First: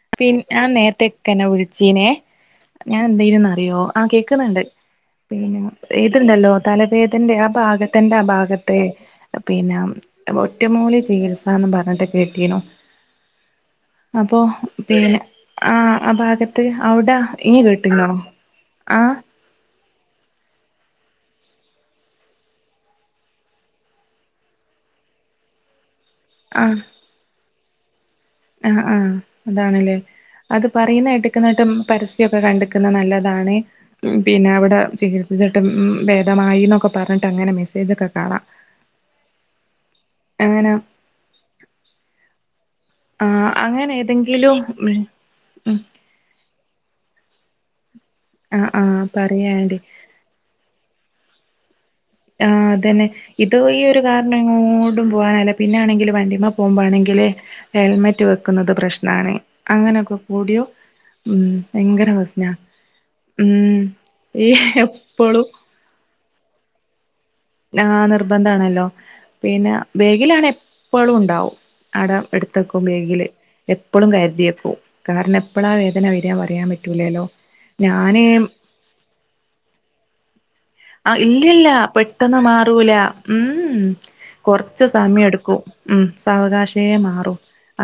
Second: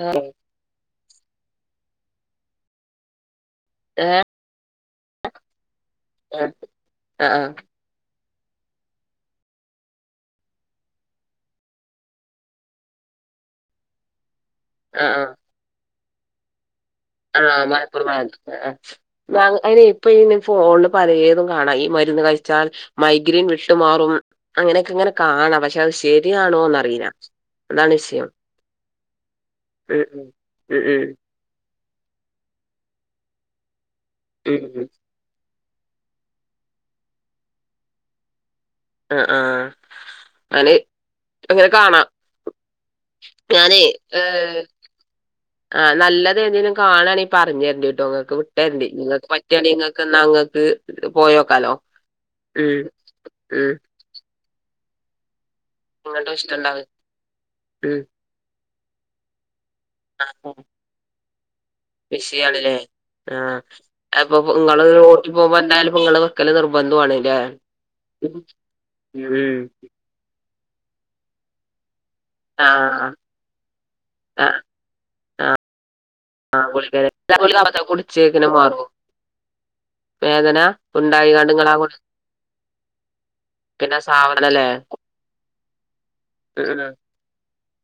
ആഹ് പിൻ ആ നേര്ത്തെക്കന്നെ വിളിച്ചീനെ ഞാൻ ന്തെലും നാ യോ ആ കേക്ക്ന്ന്ണ്ട് പിന്നെ ഏത്ണ്ടല്ലോ തലവേദന്റെ ആ ഭാഗ തന്റെ ആ ഭാഗത്തെ പിന്ന ഒറ്റമൂലി ചികിത്സന്ന് പർഞ്ഞിട്ട് കേട്ടീനു അപ്പോ പിനെ ആ ആ ഭാഗ ത്ത് അവ്ട ഇനി കേട്ടുന്നോ ആഹ് മ അയ്നെ ഇപ്പ ഇ ഫോണില് പലേതും കാണാ ഈ മരുന്ന് കഴിച്ചാൽ മൈഗ്രീൻ വിട്ടുമാറും അങ്ങനെയൊക്കെ ങ്ങനെ കാണാം പഷേ ശരിയാണോന്നറീല്ല അതാണ് ഷയം ആഹ് ആഹ് അതാണ്ല്ലേ അത് ഉം ഉം പറയിന്നെട്ട് ക്കണ്തും പര്സ്യക്കെ കണ്ടക്ക്ന്ന് നല്ലതാണ് പിന്ന ഉം വടെ ഉം ഉം ചികി ട്ട് ഭേദമായിന്നൊക്കെ പറഞ്ഞിട്ട് അങ്ങനെ മെസ്സേജോക്കെ കാണാം. ആഹ് ആഹ് അങ്ങനെ ആള് അങ്ങനെ കാണാ ആഹ് അങ്ങനെ ഏതെങ്കിലും ഉം ആഹ് നല്ലതേതെങ്കിലും കാണാണെ പറഞ്ഞര്ണ്ട്ട്ടോ ങ്ങക്ക് ആഹ് വിട്ടര്ണ്ട് ആഹ് നിങ്ങക്ക് പറയാണ്ടി പറ്റാണെങി ങ്ങക് ന്നാ ങ്ങക്ക് പോയോക്കാലോ ആഹ് ഉം അതന്നെ ഇത് ഉം ഈ ഒരു കാരണംങ്ങോടും പോകാനാലാ പിന്നണെങ്കില് ഇങ്ങട്ടും വണ്ടിമ്മ ഇഷ്ടണ്ടാവും പോകുമമ്പാണെങ്കില് ഹെൽമെറ്റ് വെക്കുന്നത് പ്രശ്നാണ് അങ്ങനൊ ഉം കൂടിയോ ഉം ഭയങ്കര പ്രസ്ന വിഷയാണ്ല്ലേ ആഹ് അഹ് പ്പൊപ്പൊ ഇങ്ങള് ഓട്ടി എപ്പളും പോകുമ്പോ ന്തായാലും ങ്ങള് വെക്കല് നിർബന്ധുവാണ് ല്ലേ ലാ നിർബന്ധാണല്ലോ പിന്ന വേഗിലാണെ എപ്പളും ണ്ടാവും അടെ ട്ത്തക്കും ആഹ് ബേഗില് എപ്പളും ആഹ് കര്തിയേക്കും കാരണം എപ്പളാ വേദന വരാ പറയാൻ പറ്റൂലല്ലോ തൊലി കളഞ്ഞാ ഞാന് കുടിച്ചേക്ക്ണ് വേദന ആഹ് ഉണ്ടായികാണ്ട് ഇല്യല്ല ഇങ്ങളാ പെട്ടെന്ന് മാറൂല ഉം ഗുളികന്റെ സാവണല്ലേ കൊറച്ച് സമയടുക്കും. ഉം ഉം സാവകാശേ മാറു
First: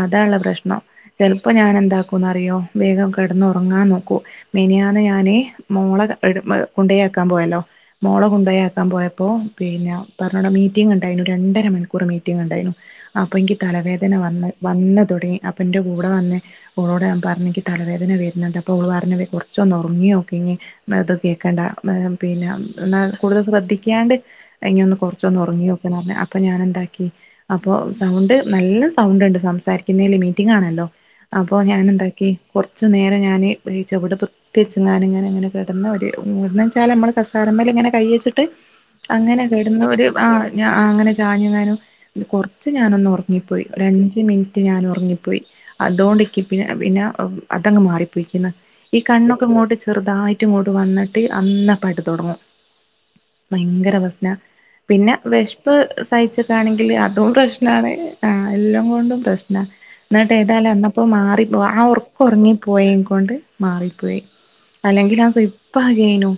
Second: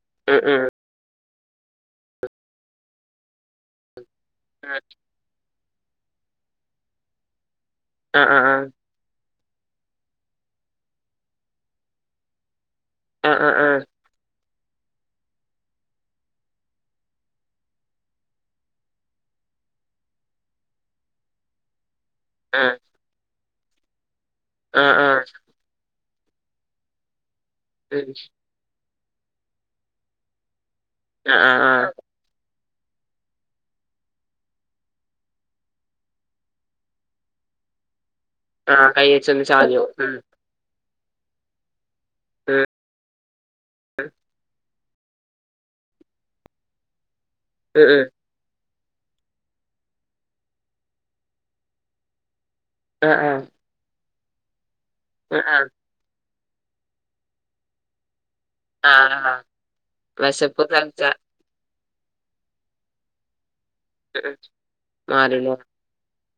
അതാള്ളെ ഉം ഉം പ്രശ്നം ചെൽപ്പോ ഞാനെന്താക്കുംന്ന്റിയോ വേഗം കെടന്ന് ഒർങ്ങാൻ നോക്കൂ ഉം ഉം മെനിയാന്ന് ഞാന് മോള എട് കുണ്ടയാക്കാൻ പോയല്ലോ മോള ആഹ് കുണ്ടയാക്കാൻ പോയപ്പോ പിന്നെ പറഞ്ഞോടെ മീറ്റിംഗ് ണ്ടായി ഞ്ഞു രണ്ടര മണിക്കൂർ മീറ്റിംഗ് ണ്ടായിന്നു ആഹ് അപ്പോ ആഹ് ഇന്ക്ക് തലവേദന വന്ന് വന്ന തുടങ്ങി അപ്പ്ന്റെ കൂടെ വന്നെ ഓളോട് ഞാ പറ്ഞ്ഞെ ഇങ്ക് തലവേദന വര്ന്ണ്ട് അപ്പൊ ഓള് പറഞ്ഞത് കുറച്ചൊന്ന് ഒറങ്ങി നോക്കി ഞ്ഞ് ന്നാ തൊന്ന് കേക്കണ്ട മ് പിന്നെ ആഹ് ന്നാ കൂടുതൽ ശ്രദ്ധിക്കാണ്ട് ആഹ് ആഹ് ഇനിയൊന്ന് ആഹ് ആഹ് കൊറ്ച്ചൊന്ന് ഒറങ്ങി നോക്ക് ന്ന്റ്ഞ്ഞ് അപ്പ ഞന് എന്താക്കി അപ്പോ ഉം സൗണ്ട് നല്ല സൗണ്ട് ണ്ട് സംസാരിക്കുന്നേല് മീറ്റിംഗ് ആണല്ലോ ആഹ് അപ്പൊ ആഹ് ഞന് ആഹ് എന്താക്കി കൊറ്ച്ച് നേരം ഞാന് ഈ ചവിട് പൊത്തിച്ച്ങ്ങാന് ങ്ങനെ ങ്ങനെ കെട്ന്ന് ഒര് ന്ന് വെച്ചാൽ നമ്മള് ഫ തല മ്മല്ഇങ്ങനെ കൈയ്യ്ച്ചിട്ട് ആഹ് അങ്ങനെ കൈയ്യച്ചൊന്ന് ചാഞ്ഞു കെട്ന്ന ഒര് ഉം ആ ഞാഅങ്ങനെ ചാഞ്ഞങ്ങാനും ഉം കുറ്ച്ച് ഞാനൊന്ന് ഉറങ്ങിപ്പോയി ഒര് അഞ്ച് മിന് റ്റ് ഞാൻ ഉറങ്ങിപ്പോയി അതൊണ്ടിക്ക് പിന്നെ പിന്നെ അതങ്ങ് ഉം ഉം മാറിപ്പോയി ക്ക്ന്ന് ഈ കണ്ണൊക്കെ ഇങ്ങോട്ട് ചെറുതായിട്ട് ഇങ്ങോട്ട് വന്നിട്ട് അന്ന പട്ട് തുടങ്ങും ആഹ് ആഹ് ഭയങ്കര പ്രശ്നാ പിന്നെ ആഹ് വെഷ്പ്പ് സഹിച്ച് ക്കാണെങ്കിൽ അതും പ്രശ്നാണ് ആഹ് എല്ല ആഹ് കൊണ്ടും ആഹ് പ്രശ്ന ന്നട്ട് വെശപ്പ് ഏതായാലും തളച്ച അന്നപ്പോ മാറിപ്പോ ആ ഒർ ക്ക് ഒറ്ങ്ങിപ്പോയെ കൊണ്ട് മാറിപ്പോയി അല്ലെങ്കിൽ ഞാ മാറില്ലേ സുയ്പ്പ് ആയെനു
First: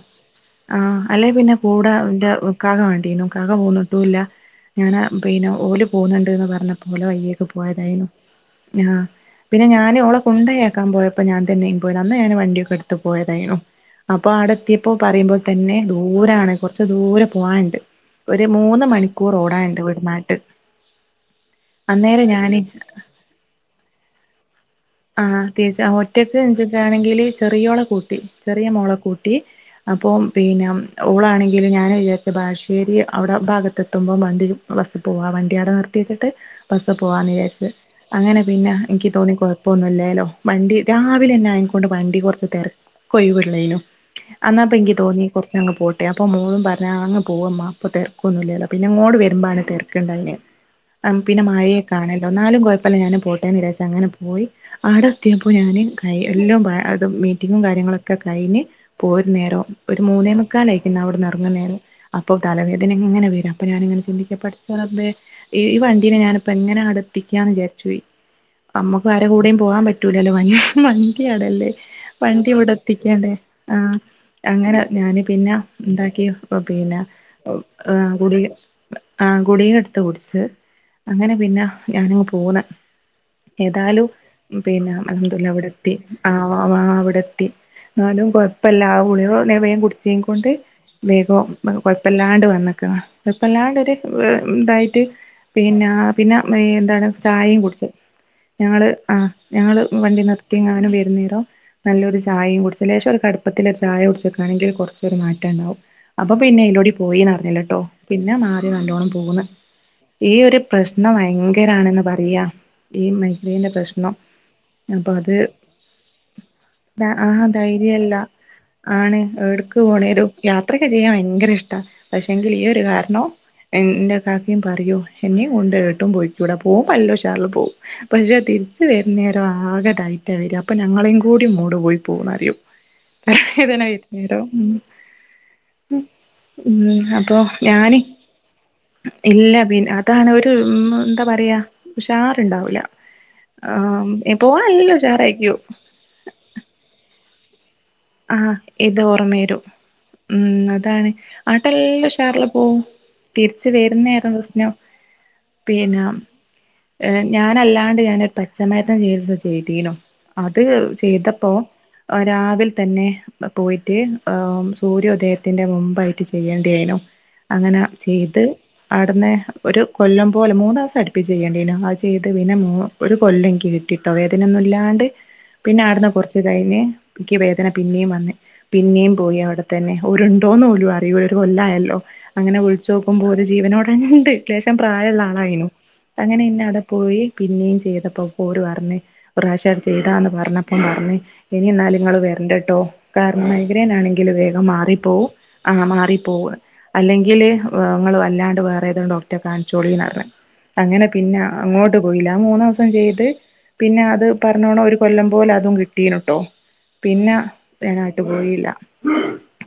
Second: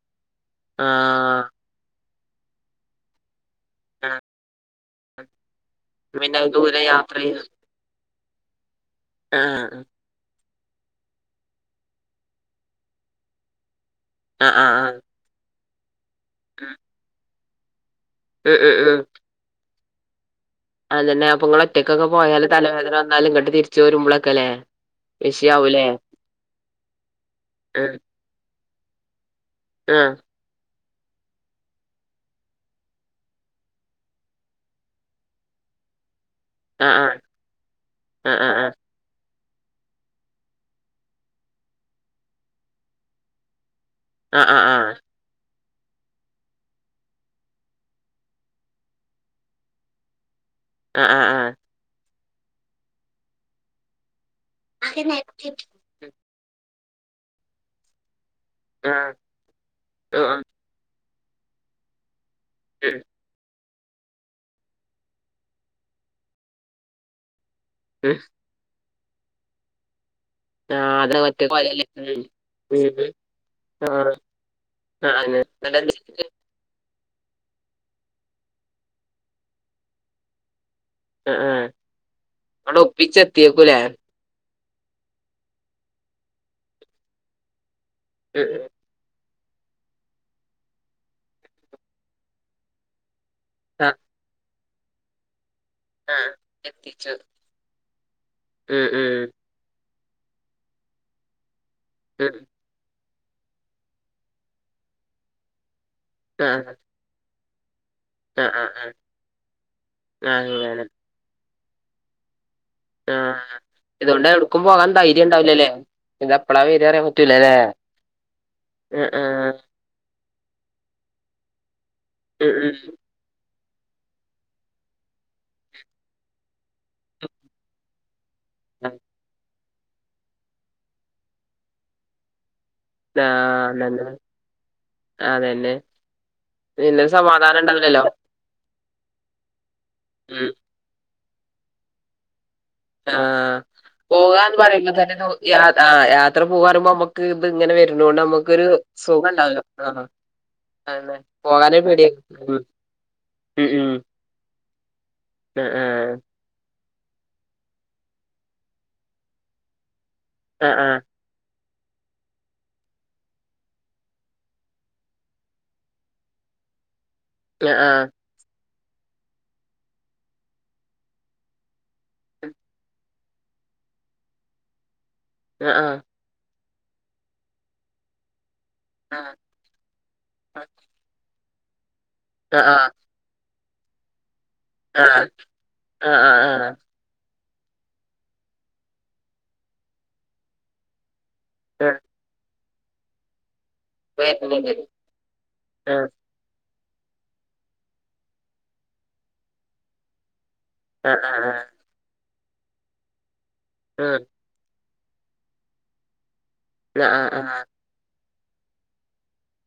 ആഹ് അല്ലെ പിന്നെ കൂടെ ന്റെ ഇക്കാക്ക വേണ്ടീനു ഇക്കാക്ക പോന്ന് ട്ടുംല്ല ആഹ് ഞാന് പിന്നെ ഓല് പിന്നെ പോകുന്നുണ്ട്ന്ന് അത് പറ്ഞ്ഞ ദൂരെ പ്പം ഓലെ യാത്ര ചെയ്യ വയ്യേക്ക പോ പോയ തേനു ആഹ് പിന്നെ ആഹ് ഞാന് ഓളെ കൊണ്ടയാക്കാ പോയപ്പോ ഞാ തന്നെയും പോയത് അന്ന് ഞന് വണ്ടിയൊക്കെ എടുത്ത് പോയതേ യെന്നു അപ്പൊ അവിടെ ആഹ് ആഹ് എത്തിയപ്പോ ആഹ് പറയുമ്പോ തന്നെ ദൂരാണ് കുറച്ച് ദൂരെ പോവാന്ണ്ട് ഒര് ഉം മൂന്ന് ഉം ഉം മണിക്കൂർ ഓടാണ്ട് വട്ന്നാട്ട് അതന്നെ അപ്പൊ ഇങ്ങള് ഒറ്റ കൊക്കെ പോയാല് തലവേദന വന്നാല് ഇങ്ങട്ട് തിരിച്ച് വരുമ്പളൊക്ക ല്ലേ ആഹ് തിര്ച്ച് ഒറ്റക്ക് ന്ച്ചക്കാണങ്കില് ചെറിയോള ആഹ് കൂട്ടി ചെറിയ മോള കൂ ട്ടി ആഹ് അപ്പം പിന്നെ ഓളാണെങ്കില് ഞാന് വിചാരിച്ച ബാലശ്ശേരി അവിടെ ഭാഗത്ത് എത്തുമ്പോ വണ്ടി ബസ്സ് പോവാ വണ്ടിയാടെ നിർത്തി വെച്ചിട്ട് ബസ്സ് ആഹ് പോവാന്ന് വിചാരിച്ച് അങ്ങനെ ആഹ് ആഹ് പിന്നെ ഇന്ക്ക് തോന്നി കൊ പ്പൊന്നും ല്ലേല്ലോ വണ്ടി രാവിലെ ന്നെ ആയൊ കൊണ്ട് വണ്ടി കൊറ്ച്ച് തെരക്കൊയ് വിള്ളേനു ആഹ് ആഹ് അന്നാപ്പങ്കി ആഹ് തോന്നി കുറച്ചങ്ങ് പോട്ടെ അപ്പൊ മോളും പറഞ്ഞാ അങ്ങ് പോവ മ്മാ അപ്പൊ തിരക്കൊന്നു ഇല്ല്യല്ലോ പിന്നെ മോള് വരുമ്പാണ് തെര്ക്ക്ണ്ടായി നെ അന്ന് ആഹ് ആഹ് പിന്നെ ആഹ് മഴയെ കാണല്ലോ നാലും കൊഴപ്പല്ല ഞാന് പോട്ടേന്ന് രാച്ച് അങ്ങനെ പോയി ആടെ ആഹ് എത്തിയപ്പോ ഞാന് കൈ എല്ലോ കാ മീറ്റിങ്ങും കാര്യങ്ങളൊക്കെ കഴിഞ്ഞ് ആഹ് ആഹ് പോരും നേരം ഒരു മൂന്നേ ആഹ് മുക്കാലയിക്കും ഞാ അവിടെന്ന് റങ്ങുംനേരം അപ്പൊ ഉം തലവേദന ങ്ങനെ വരാ അപ്പൊ ഞാനിങ്ങനെ ചിന്തിക്ക പടച്ച റബ്ബേ ഈ വണ്ടീനെ ഞാനിപ്പെങ്ങനെ അടെ എത്തിക്കാന്ന് വിചാരിച്ച് പോയി ഉം അമ്മക്ക് ആരെ കൂടെയും പോവാൻ പറ്റൂലല്ലോ ആഹ് അതെ വണ്ടി ഒറ്റക്ക് അവടല്ലേ പോയാലല്ലേ ഉം വണ്ടി ഇവിടെ ഉം എത്തിക്കണ്ടേ ആ ആഹ് അങ്ങനെ ആഹ് ഞാന് അതന്നെ പിന്നെ ഉണ്ടാക്കി ഇന്നട്ടെന്തെയ്ത് അപ്പൊ പിന്നെ ഏഹ് കുടീ ആ കുടീന്ന് എടുത്ത് കുടിച്ച് അങ്ങനെ ആഹ് ആഹ് പിന്നെ ഞാനങ്ങ് പോന്ന് ഇങ്ങട്ട് ഒപ്പിച്ചെത്തിയേക്കുലേ ഏതായാലും ഉം പിന്നെ അൽ ഹംദുലില്ലാഹ് ഇവിടെത്തി ആ വാ- വാ അവിടെത്തി എന്നാലും ഉം ഉം കൊഴപ്പല്ല ആഹ് ഗുളിക ന്ന വേം കുട് ചീനേം കൊണ്ട് വേഗം കൊഴപ്പല്ലാണ്ട് വന്നക്കണ് കൊഴപ്പല്ലാണ്ടൊരു ആഹ് ഇതായിട്ട് പിന്നെ ആഹ് പിന്നെ എന്താണ് എത്തിച്ചു ചായയും കുടിച്ച് ഉം ഞങ്ങള് ഉം ആഹ് ഞങ്ങള് വണ്ടി നിർത്തിങ്ങാനും വരുന്നേരം നല്ലൊരു ഉം ചായയും കുടിച്ചു ലേശം ഒരു കടുപ്പത്തില് ഒരു ചായ കുടിച്ചക്കാണെങ്കില് കുറച്ചൊരു മാറ്റണ്ടാവും അപ്പൊ പിന്നെയ് ആഹ് [unintelligible] പോയിന്നറിഞ്ഞല്ലട്ടോ പിന്നെ ആഹ് ആഹ് മാറി ആഹ് നല്ലോണ്ണം പോകുന്ന് ഈ ഒരു അങ്ങനെ പ്രശ് നം ഭയങ്കരണ്ന്ന് പറയാ ഈ ആഹ് മൈഗ്രേന്റെ പ്രശ് നം ഇതുകൊണ്ട് എവിടക്കും പോകാൻ അപ്പൊ ധൈര്യം അത് ഉണ്ടാവില്ലല്ലേ ഇത് എപ്പളാ വരാ അറിയാൻ ആ പറ്റൂലല്ലേ ധൈര്യല്ല ആഹ് ആണ് ആഹ് എടുക്ക് പോണേലും യാത്രയൊക്കെ ചെയ്യാൻ ഭയങ്കര ഇഷ്ട ഉം പക്ഷെങ്കില് ഈ ഉം ഒരു കാരണോ എന്റെ ഇക്കാക്കയും പറയും എന്നീ കൊണ്ട് ഏട്ടും പൊയ്ക്കൂട പോകുമ്പം നല്ല ഉഷാറില് പോവും പക്ഷെ തി രിച്ചു വരുന്നേരം ആകെതായിട്ടാ വര അപ്പൊ ഞങ്ങളെയും കൂടി മൂഡ് പോയി പോവൂന്ന് അറിയും ആഹ് അതന്നെ അതന്നെ [unintelligible] പിന്നെ ഉം അപ്പൊ സമാധാനം ഞാന് ഉണ്ടാവില്ലല്ലോ ഇല്ല പിൻ അതാണ് ഒരു ഉം എന്താ പറയാ ഉഷാറ്ണ്ടാവൂല ആഹ് പോകാന്ന് പറയുമ്പം തന്നെ നമു യാ ഉഷാറായിരിക്കും ആ യാത്ര പോകാറുമ്പോ നമ്മ ക്ക്‌ ഇത്ങ്ങനെ വരുന്നോണ്ട് ആഹ് നമ്മക്കൊരു ഇത് സുഖം ഓർമ്മ വരും ഉണ്ടാവും ആഹ് ഉം അതാണ് അതന്നെ പോകാനൊരു ആട്ടെല്ലാം പേടിയാ ഉഷാറില് പോവും ഉം തിരിച്ച് ഉം ഉം വരുന്നേരം പ്രശ്നം പിന്നെ ആഹ് ഏഹ് ഞാനല്ലാണ്ട് ഞാനൊരു പച്ചമരുന്ന് ചികിത്സ ചെയ്തീനു അത് ആഹ് ചെയ്തപ്പോ രാവിൽ തന്നെ പോയിട്ട് ആ സൂര്യോദയത്തിന്റെ മുമ്പായിട്ട് ചെയ്യണ്ടേനു അങ്ങനെ ആഹ് ചെയ്ത് അവിടുന്ന് ഒരു കൊല്ലം പോലെ മൂന്ന് ദിവസം അടുപ്പി ചെയ്യണ്ടീനു അത് ചെയ്ത് പിന്നെ മൂ ഒരു കൊല്ലം എനിക്ക് കിട്ടിട്ടോ വേദനൊന്നും ഇല്ലാണ്ട് പിന്നെ ആഹ് അവിടുന്ന് കൊറച്ചു കഴിഞ്ഞ് എനിക്ക് ഈ വേദന പിന്നെയും വന്ന് പിന്നെയും ആഹ് പോയി അവിടെ തന്നെ ഓരുണ്ടോന്ന് പോലും അറിയൂല ഒരു കൊല്ലായല്ലോ അങ്ങനെ ആഹ് ആഹ് ആഹ് ആഹ് ആഹ് വിളിച്ച് നോക്കുമ്പോൾ ഓര് ജീവനോടെ ഒണ്ട് അത്യാവശ്യം പ്രായള്ള ആളായിനു ആഹ് ആഹ് അങ്ങനെ ആഹ് ആഹ് ആഹ് ഇന്നെവടെ പോയി പിന്നെയും ചെയ്തപ്പോ പോര് പറഞ് ഒരു പ്രാവശ്യം ചെയ്തതാന്ന് പറഞ്ഞപ്പം പറഞ് ഇനി എന്നാല് ആഹ് നിങ്ങള് വരണ്ടട്ടോ കാരണം മൈഗ്രെൻ ആണെങ്കിൽ വേഗം വരുന്നുണ്ട് മാറിപ്പോവും ആ ആഹ് മാറിപ്പോവും അല്ലെങ്കില് ഇങ്ങള് അല്ലാണ്ട് വേറെ ഏതേലും ഡോക്ടറെ കാണിച്ചോളിന്ന് പറഞ്ഞ് അങ്ങനെ പിന്നെ അങ്ങോട്ട് പോയില്ല ആ മൂന്നൂസം ചെയ്ത് പിന്നെ അത് പറഞ്ഞോണം ഒരു കൊല്ലം പോലെ അതും കിട്ടീനുട്ടോ പിന്നെ വേനായിട്ട് പോയില്ല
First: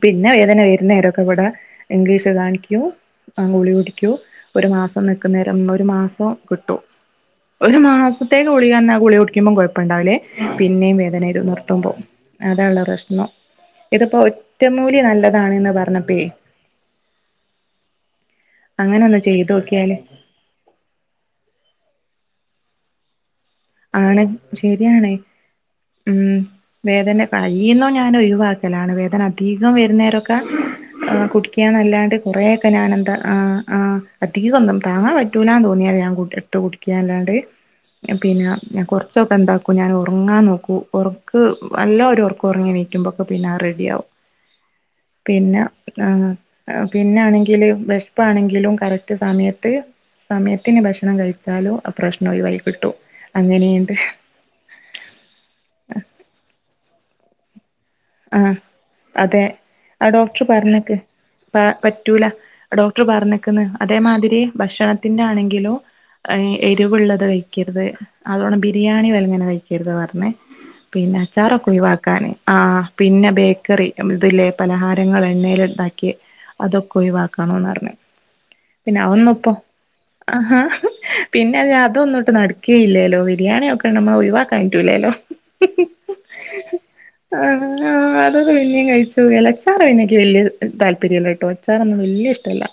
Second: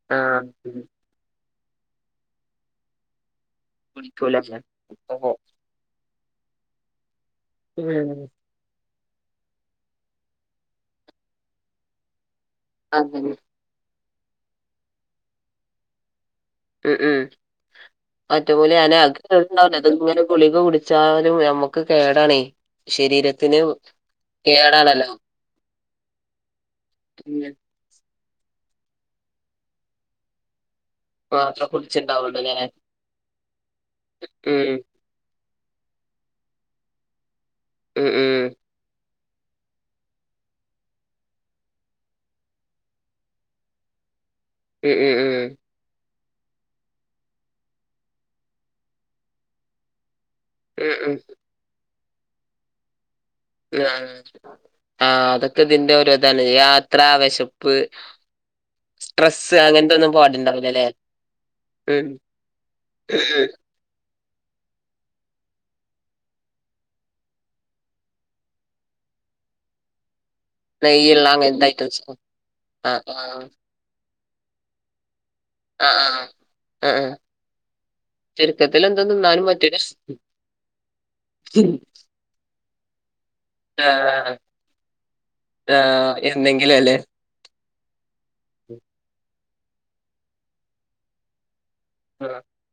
പിന്നെ വേദന വരുന്ന നേരം ഇവിടെ ഇംഗ്ലീഷ് കാണിക്കും ഗുളിക കുടിക്കും ഒരു മാസം അപ്പൊ നിക്കുന്നേരം ഒരു മാസം കിട്ടൂ ഒരു ഉം മാസത്തെ ഗുളികെന്നാൽ ഗുളി കുടിക്കുമ്പോം കൊഴപ്പം ഉണ്ടാവില്ലേ പിന്നെയും വേദനേരും നിർത്തുമ്പോ അത ഉള്ളെ പ്രശ്നം അങ്ങനെ ഇതിപ്പോ ഒറ്റമൂലി നല്ലതാണ്ന്ന് പറഞ്ഞപ്പേ ഉം ഉം ഒറ്റമൂലി അങ്ങനെ ഒന്ന് [unintelligible] ചെയ്തോക്കിയാല് അത്ങ്ങനെ ഗുളിക കുടിച്ചാലും നമ്മുക്ക് കേടാണേ ശരീരത്തിന് ആണ് കേടാണല്ലോ ശരിയാണ് ഉം വേദന ഉം. കഴിയുണോ ഞാൻ ഒഴിവാ ക്കലാണ് വേദന അധികം വരുന്നേരൊക്കെ ആഹ് മാത്രം കുടിക്കാന്നല്ലാണ്ട് കുടിച്ചിണ്ടാവുള്ളൂ അല്ലേ കൊറെേയൊക്കെ ഞാൻ എന്താ ആഹ് ആഹ് അധികൊന്നും ഉം താങ്ങാൻ പറ്റ റ്റൂലാന്ന് തോന്നിയാൽ ഞാൻ കു എടുത്ത് കുടിക്ക അല്ലാണ്ട് ഉം ഉം പിന്നെ ഞാ കൊറച്ചൊക്കെന്താക്കും ഞാൻ ഒറങ്ങാൻ നോക്കും ഒറക്ക് നല്ല ഒരു ഒറക്കം ഒറങ്ങെണീക്കുമ്പോക്കെ പിന്നെ അറെഡിയാകും [unintelligible] പിന്നെ ക്ആഹ് ആഹ് പിന്നാണെങ്കില് വെശപ്പാണെങ്കിലും കറക്റ്റ് സമയത്ത് സമയത്തിന് ഉം ഉം ഉം ഭക്ഷണം ഉം കഴിക്ക ച്ചാലും ആഹ് പ്രശ്നോയിവായ് കിട്ടും ങാ അങ്ങനെയുണ്ട് ആഹ് അതൊക്കെ ഇതിന്റൊരുതല്ലെ യാത്രാ വെശപ്പ് ആഹ് അതെ ആഹ് ഡോക്ടർ പാടുണ്ടാവില്ല അല്ലേ പറഞ്ഞക്ക് പ ഉം പറ്റൂല ഡോക്ടർ പറഞ്ഞക്ക്ന്ന് അതേമാതിരി ഭക്ഷണത്തിന്റെ ആണെങ്കിലോ ഏ എരിവ്ള്ളത് കയ്ക്കരുത് അതോണം ബിരിയാണി വലങ്ങനെ കയ്ക്കരുത് പറഞ്ഞെ നെയ്യുള്ള അങ്ങനത്തെ ഐറ്റംസ് പിന്നച്ചാറൊക്കൊയിവാക്കാന് ആഹ് ആ ആ പിന്നെ ബേക്കറി നമ്മള്തില്ലേ പലഹാരങ്ങൾ ആ ആ എണ്ണയില്ണ്ടാക്കിയെ ആ അതൊക്കെ ആ ഒയിവാക്കണന്നറഞ്ഞ് ചുരുക്കത്തിൽ എന്താ തിന്നാനും പിന്നതൊന്നുപ്പോ പറ്റൂല ആഹ് ഹ പിന്നെ ഞാ അതൊന്നുട്ട് നട‌ക്കെയ്ല്ലെലോ വര് ബിരിയാണിയൊക്കെ നമ്മ ആഹ് ഒഴിവാക്കാനിട്ടൂലെല്ലോ ആഹ് എന്നെങ്കിലും അല്ലേ ആഹ് ആഹ് ആഹ് അതൊക്കെ പിന്നേം കയിച്ചുപോം എലച്ചാറ് പിന്നെക്ക് വല്ല്യാ അഹ് താല്പര്യല്ലാട്ടോ ച്ചാറൊന്നും വല്ല്യഷ്ടല്ല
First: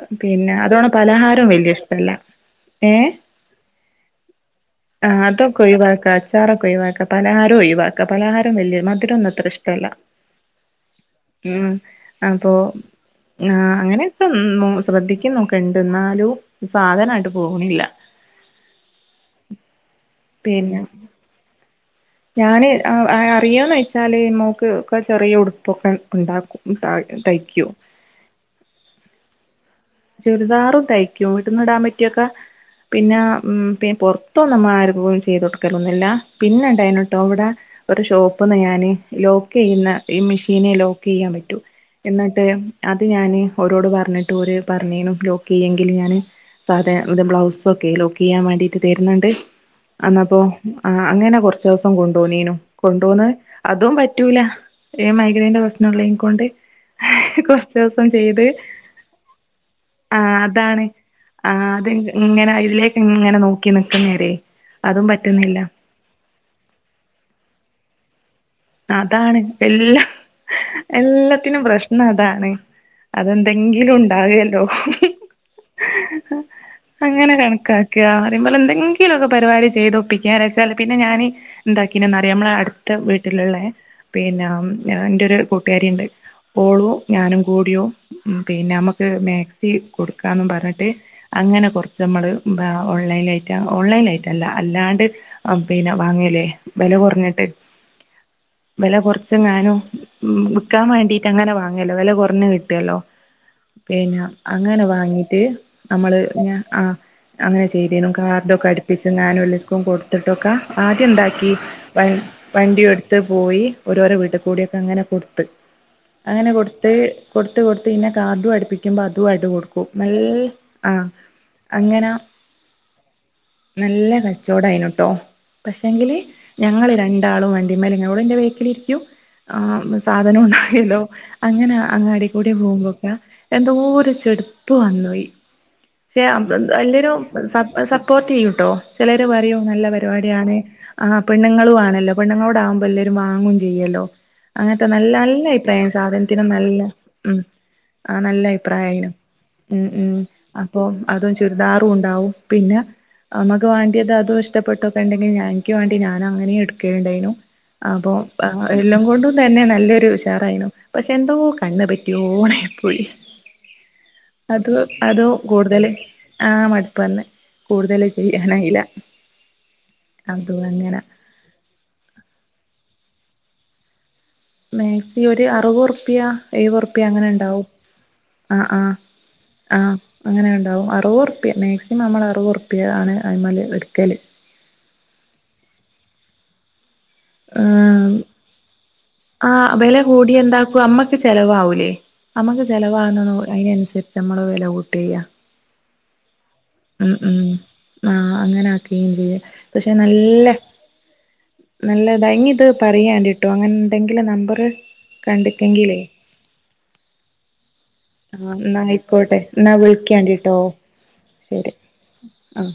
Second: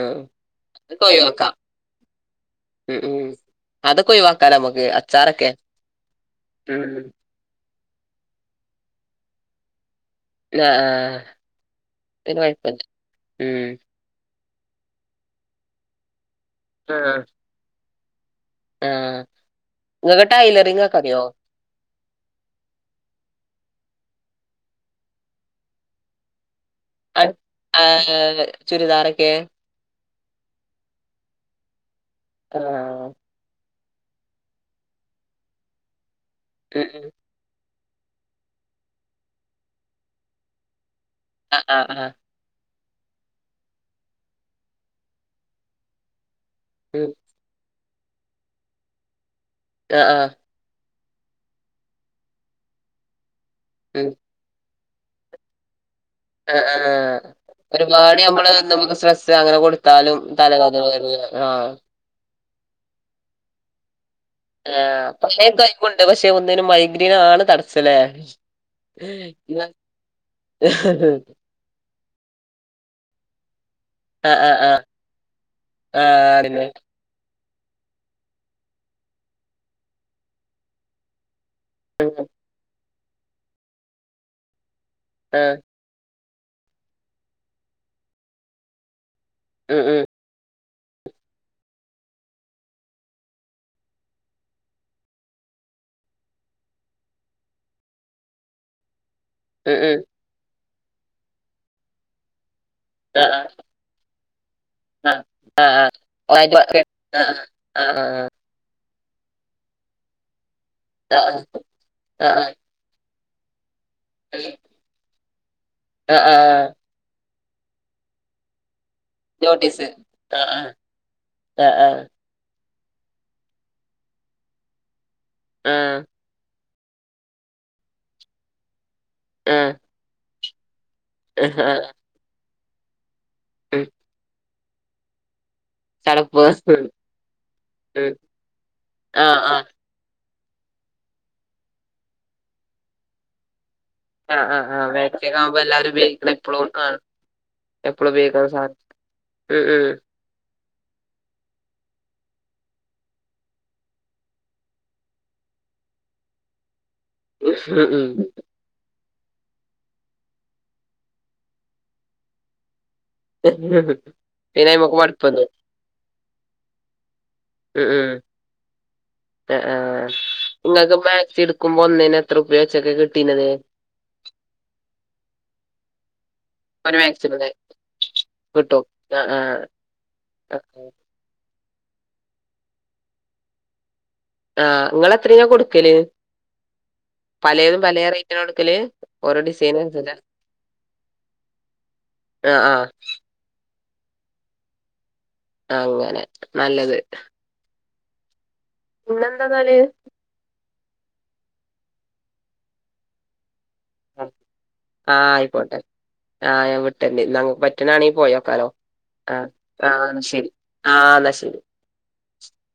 ആഹ് പിന്നെ അതോണ അതൊക്കെ പലഹാരേം ഒഴിവാക്കാം വല്ല്യഷ്ടല്ലാ ഉം ഉം അതൊക്കെ ഒഴിവാക്കാലോ നമുക്ക് ആഹ് അച്ചാറൊക്കെ അതൊക്കെ ഒയിവാക്ക അച്ചാറൊക്കെ ആഹ് ഒയിവാക്ക പലഹാരോം ഒയിവാക് തപലഹാരം വല്യ മധുരൊന്നത്രെഷ്ടല്ല ആഹ് ഉം പിന്നെ അപ്പൊ കൊഴപ്പല്ല ങാ ഉം അങ്ങനെ എന്നും ശ്രദ്ധിക്കുന്നൊക്കുണ്ട് ന്നാലും ആഹ് സാധനാട്ട് പോകണ്ല്ല ആഹ് ങ്ങക്ക് പിന്നെ ടയലറിങ്ങൊ‌ക്കെറിയോ ഞാന് ആഹ് അഅറിയോന്ന് വെച്ചാല് മോക്ക് ഒക്കെ ചെറിയ ഉടുപ്പൊക്കെ ഒണ്ടാക്കും അഹ് ആഹ് ചുരിദാറൊക്കെ ചുരിദാറു തയ്ക്കും വീട്ടിന്നിടാൻ പറ്റിയൊക്കെ ആഹ് പിന്നെ ഉം പി പൊർ പ്പൊന്നും നമ്മ ആര്ക്ക്കും ചെയ്ത് കൊടുക്കലൊന്നില്ല ഉം ഉം പിന്നെണ്ടായിനുട്ടോവിടെ ഒര് ഷോപ്പ്ന്ന് ഞാന് ലോക്ക് ചെയ്യ്ന്ന ഈ മിഷീനെ ലോക്ക് ചെയ്യാപറ്റും ആഹ് ആഹ് ആഹ് തേയം അത് ഞാന് ഓരോട് പറഞ്ഞ്ട്ട് ഓര് പറഞ്ഞ്നു ലോ‌ക്കെയ്യെങ്കിൽ ഞാന് സാധേ ഉം ന്തെ ബ്ലൗസൊക്കെ ലോക്കെയ്യാൻ വേണ്ടിട്ട് തരുന്ന്ണ്ട് ആഹ് ആഹ് അന്നപ്പോ ആഹ് അങ്ങനെ കൊറച്ച്സം കൊണ്ടോന്നീനു കൊണ്ടന്ന് അതും ഉം പറ്റൂല എ മൈഗ്രന്റെ പ്രശ്നൊള്ളേന്കൊ ആഹ് ആഹ് ഒരുപാട് ഞമ്മള് ചെയ്ത് നമുക്ക് ശ്രെസ്സ് സ്‌ങ്ങനെ കൊടത്താലും ആഹ് തലകഥക അതാണ് വ ആഹ് ഇങ്ങനെ അയ്ലേക്ക്ങ്ങനെ നോക്കിനിക്ക്ന്നേരെ ആഹ് പഷെ കൈക്കുണ്ട് പഷെ ഒന്നിനും മൈഗ്രീൻ ആണ് തടസ്സല്ലേ അതാണ് എല്ലാം എല്ലാ ത്തിനും പ്രശ്നതാണ് അതെന്തെങ്കിലുൺ ആഹ് ആഹ് ആഹ് ആട്ന്ന് പ്പങ്ങനെ കണകാക്ക്വാ അതെമ്പോലെ ന്തെങ്കില്ക്കെ പരിപാടി ചെയ്തൊപ്പിക്കാന്നെച്ച പിന്നെ ഞാന് ആഹ് ഉം ന്താക്കിനെന്നറിയോ മ്മ്ളെ അടുത്ത വ്ട്ടില്ള്ളെ പിന്നെ ആം ആഹ് ന്റൊരു ആ, കൂട്ടുകാരിണ്ട് ഓളും ഞാനുംകൂടിയും പിന്നെ നമുക്ക് മാക്സി ഉം ഉം കൊടുക്കാംന്ന് പറഞ്ഞ്ട്ട് അങ്ങനെ കൊറച്ച്മ്മള് ഉംന്താ ഓൺലൈനായിട്ട ഓൺലൈനായിട്ടല്ല അല്ലാണ്ട് അപ്പ്ന്നെ വാങ്ങല്ലെ വെല കൊറഞ്ഞ്ട്ട് വെല കൊറച്ചെങ്ങാനം ഉം മ്മ് വിക്കാവേണ്ടീട്ടങ്ങനെ വാങ്ങല്ലോ വെല കൊറഞ്ഞ് കിട്ട്‌വല്ലോ ആഹ് ആഹ് പിന്നെ അങ്ങനെ വാങ്ങീട്ട് നമ്മള് ഞാ ആഹ് അങ്ങനെ ആഹ് ചെയ്തീനു ആഹ് കാർ തൊക്കെ അടുപ്പിച്ചെങ്ങാനും എല്ലോര്ക്കും കൊട്ത്തിട്ടൊ‌ക്കെ ആഹ് ആഹ് ആദ്യംന്താക്കി വൺ ആഹ് ആഹ് വണ്ടിട് ത്പോയി ഓരോരോ വീട്ട്കൂടിയൊക്കെങ്ങനെ കൊടുത്ത് ആഹ് അങ്ങനെ ആഹ് കൊടുത് ത്കൊട്ത്ത് കൊട്ത്ത് പിന്നെ കാർഡും അടിപ്പിക്കുമ്പോ അത് ഇത്വായ്ട്ട് കൊടുക്കും നോട്ടീസ് നല് ആഹ് ആഹ് അങ്ങന നല്ല കച്ചോടായിനുട്ടോ ആഹ് പക്ഷെങ്കില് ഞങ്ങളു രണ്ടാളും വണ്ട ണ്ടി ൻമേല് മര്യോളിന്റെ ബേക്കിലിരിക്കും ആഹ് സാധനം ഉണ്ടായല്ലോ ആഹ് അങ്ങനെ ആഹ് അങ്ങാടി കൂടെ പോകുമ്പോക്കെ എന്തോ ഉം ഒരു ചെടുപ്പ് വന്നോയി ചടപ്പ് പക്ഷേഎല്ലരും ഉം സപ്പോർട്ട് ചെയ്യൂട്ടോ ചിലര് ആഹ് പറയും ആഹ് നല്ല പരിപാടിയാണ് ആ പെണ്ണങ്ങളും ആണല്ലോ പെണ്ണുങ്ങളോട ആവ്പോ എല്ലാവരും വാങ്ങുചെയ്യല്ലോ ആഹ് ആഹ് അങ്ങനത്തെ ആഹ് നല്ല ബാറ്ററിയൊക്കെ നല്ല ആവുമ്പോ അഭിപ്രായം എല്ലാരും ഉപയോഗിക്കണം സാധനത്തിനും എപ്പളും നല്ല ആഹ് ഉം എപ്പളും ഉപയോഗിക്കാൻ അങ്ങനെ സാധനം അഭിപ്രായമായിനു ഉം ഉം അപ്പൊ അതും ചുരിദാറും ഉണ്ടാവും പിന്നെ നമമക്ക് വേണ്ടിത് അതോ ഇഷ്ടപെട്ടൊക്കെ ഉണ്ടെങ്കിൽ ഞാൻക്ക് വേണ്ടി ഞാന അങ്ങനെ എടുക്കലുണ്ടായിന്നു ഉം അപോഅഹ് എല്ലാം കൊണ്ടും തന്നെ നല്ലൊരു ഉഷാറായിരുന്നു പക്ഷെ എന്തോ കണ്ണ് പറ്റിയോണപ്പൊഴി ഉം ഉം പിന്നെ അത് അയ്മക്ക് അതോ മടുപ്പന്നു കൂടുതല് ആ മടുപ്പ്ന്ന് ഉം ഉം അതും ഇങ്ങക്ക് അങ്ങനെ മാക്സി ട് ക്കുമ്പോ ഒന്നേന് എത്രുപ്യ ച്ചൊക്കെ കിട്ടീന്നത് േമാക്സി ഒര അറുപത് റുപ്പ്യ എ ഒരു ഴുവതുറുപ്പി യഅങ്ങനെ മാക്സിമം ഉണ്ടാവും ആ ആ കിട്ടും ആഹ് ആഹ് ആ അങ്ങനെ ഉണ്ടാവും ആഹ് അറൂ വർ മേക്സിമ അമ്മൾ അർവത് ർപ്പ്യ ആണ് അയ്മല് ഇട്ക്കല് ആഹ് നിങ്ങളെ എത്ര യിനാകൊടുക്കല് ആം ഓരോ ആഹ് ഡിസൈന് അനുസരിച്ചാ വെലകൂടിയാ എന്താക്കും അമ്മക്ക്ചെലവാവൂലേ അമ്മക്ക് ആഹ് ചെലവാകണോ അയ്നനുസരിച് അമ്മള് വെലകൂട്ടാചെയ്യാ അങ്ങനെ നല്ലത് ഉം, ഉം ആഹ് അങ്ങനെആക്കേം ചെയ്യ പിന്നെന്താന്നാല് പക്ഷെന്നല്ലേ ന്നല്ലേത ഇനിഇത് പറയാണ്ടിട്ടോ അങ്ങനെഎന്തെങ്കിലും ആഹ് നമ്പറ് ആയിക്കോട്ടെ കണ്ടിക്കെങ്കിലെയ് ആഹ് ഞാൻവിട്ടെര്ന്റ് ന്നാ ഇങ്ങക്ക് പറ്റ്ണാണെങ്കി ആ പോയോക്കാലോ എന്നാ ആയിക്കോട്ടെ ആഹ് എന്നാ ആഹ് ന്നശെരി. ആഹ് ന്നശെരി. അഹ്